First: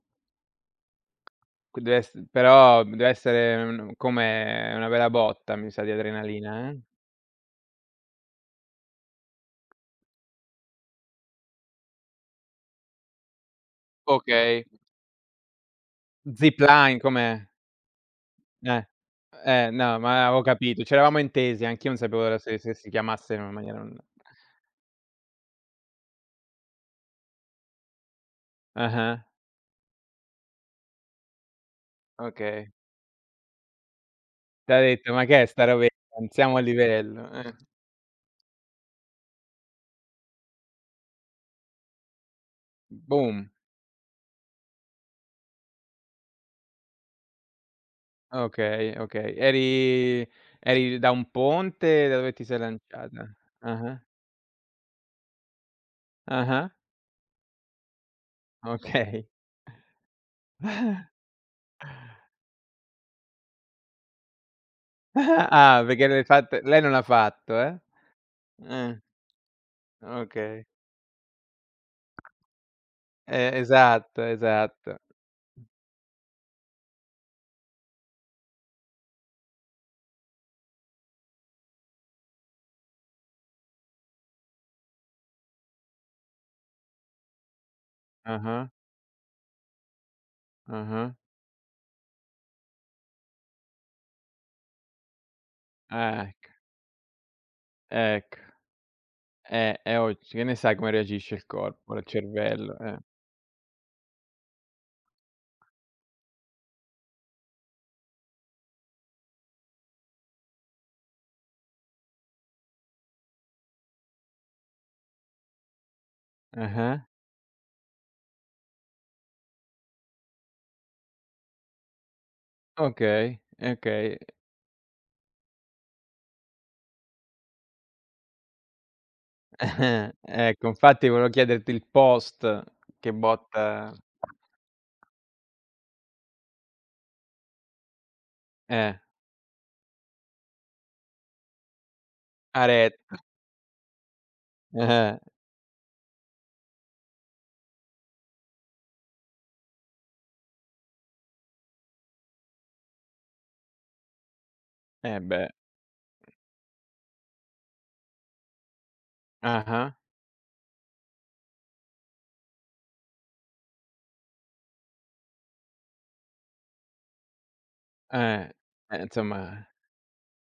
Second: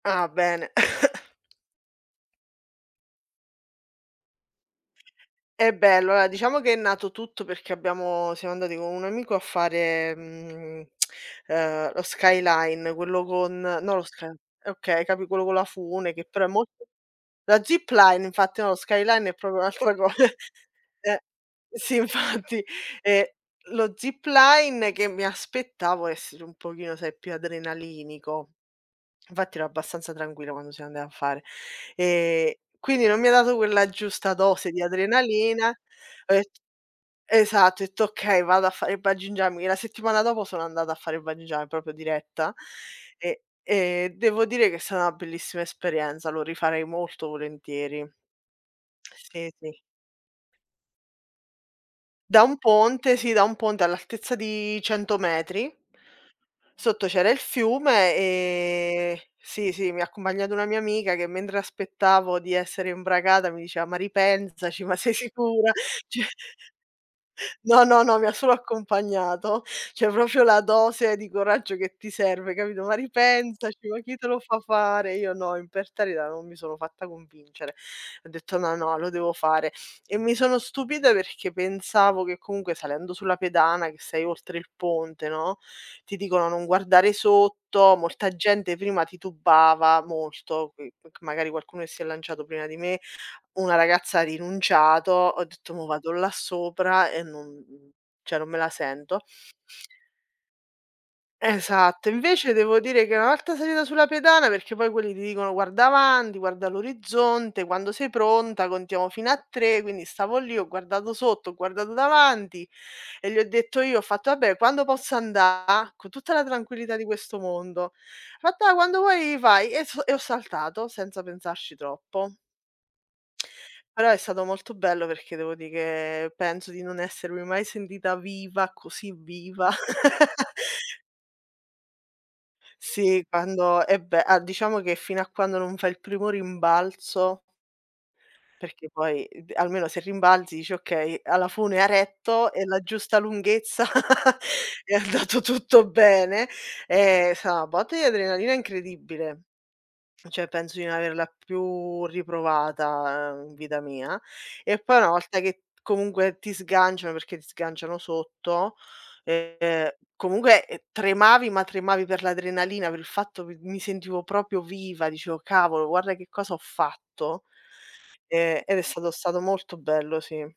Ah bene. Qui dev'ess però dev'essere un come una bella botta, mi È sa, di bello, eh. Diciamo adrenalina che è eh? nato tutto perché abbiamo siamo andati con un amico a fare, mhmm, uhm, lo skyline, quello con no lo sky Okay. okay, capi quello con la fune, che però è molto Zipline, com'è? la zipline infatti no, lo Eh. skyline è proprio Eh un'altra no, co ma avevo capito. C'eravamo Eh, intesi, anch'io sì non sapevo se infatti. se si Ehm, chiamasse in una maniera lo un zipline, che mi aspettavo essere un pochino, sai, più adrenalinico; Ah-ah. infatti ero abbastanza tranquilla quando siamo andati a fare ehm, Okay. quindi non mi ha dato quella giusta dose T'ha di detto: "Ma che è sta adrenalina. robetta? Non Ett siamo a livello", eh? esatto, ho etto: "Okay, vado a fare il Bungee jumping." E la settimana dopo sono andata a fare il Bungee jum proprio diretta e Boom. e devo dire che è stata 'na bellissima esperienza, lo rifarei molto volentieri. Okay, okay. Sì sì. Eri eri da un ponte da dove Da ti un sei ponte, sì, lanciata? da un ponte Ah-ah. all'altezza di 100 metri. Ah-ah. Sotto c'era il fiume e Okay. sì sì, mi ha accompagnato una mia amica che mentre aspettavo di essere imbragata mi diceva: "Ma ripensaci, ma sei sicura?" Ah perché Cioè l'hai fatt lei non l'ha fatto, eh? no, no, no, mi ha solo Eh. accompagnato. Cioè proprio la Okay. dose di coraggio che ti serve, capito: "Ma Eh ripensaci, ma chi esatto, te lo fa esatto. fare?" Io no, imperterrita non mi sono fatta convincere. Ho detto: "No, no, lo devo fare." E mi sono stupita perché pensavo che comunque, salendo sulla pedana che sei oltre il ponte, no, ti dicono: "Non guardare sotto", molta Ah-ah. gente prima titubava molto, mhmm, Ah-ah. perchè magari qualcuno si è lanciato prima di me, una ragazza ha rinunciato. Ho detto: "Mo vado Eh là ecc sopra e non MHMM, Ecc cioè non me la sento." eh, è [unintelligible] che ne sai come reagisce il corpo, il Esatto, invece cervello, devo eh. dire che, una volta salita sulla pedana perché poi quelli ti dicono: "Guarda avanti, guarda l'orizzonte, quando sei pronta contiamo fino a 3." Quindi stavo lì, ho guardato sotto, ho guardato davanti e gli ho detto io ho fatto: "Vabbè quando posso andare?" Con tutta la tranquillità Ah-ah. di questo mondo. Fatto: "Quando vuoi vai." E so e ho saltato, senza pensarci troppo. Okay, Allora è okay. stato molto bello, devo di che penso di non essermi mai sentita viva, così viva. Ecco infatti volevo chiederti il post, che Sì, quando botta e beh, a diciamo che fino a quando non fai il primo rimbalzo perché Eh. poi, uhm, almeno se rimbalzi dici: "Okay a la fune ha retto, è Ha la giusta retto. lunghezza è Eh-eh. andato tutto bene." Ehm, è sta na botta di adrenalina incredibile. F cioè penso di non averla più riprovata, uhm, in vita mia; e poi una Eh volta beh. che t comunque ti sganciano perché ti sganciano sotto, ehm, Ah-ah. comunque tremavi, ma tremavi per l'adrenalina, per il fatto mi mi sentivo proprio viva. Dicevo: "Cavolo, guarda che cosa ho fatto." Eh. E ed è Ehm, stato stato insomma. molto bello, sì.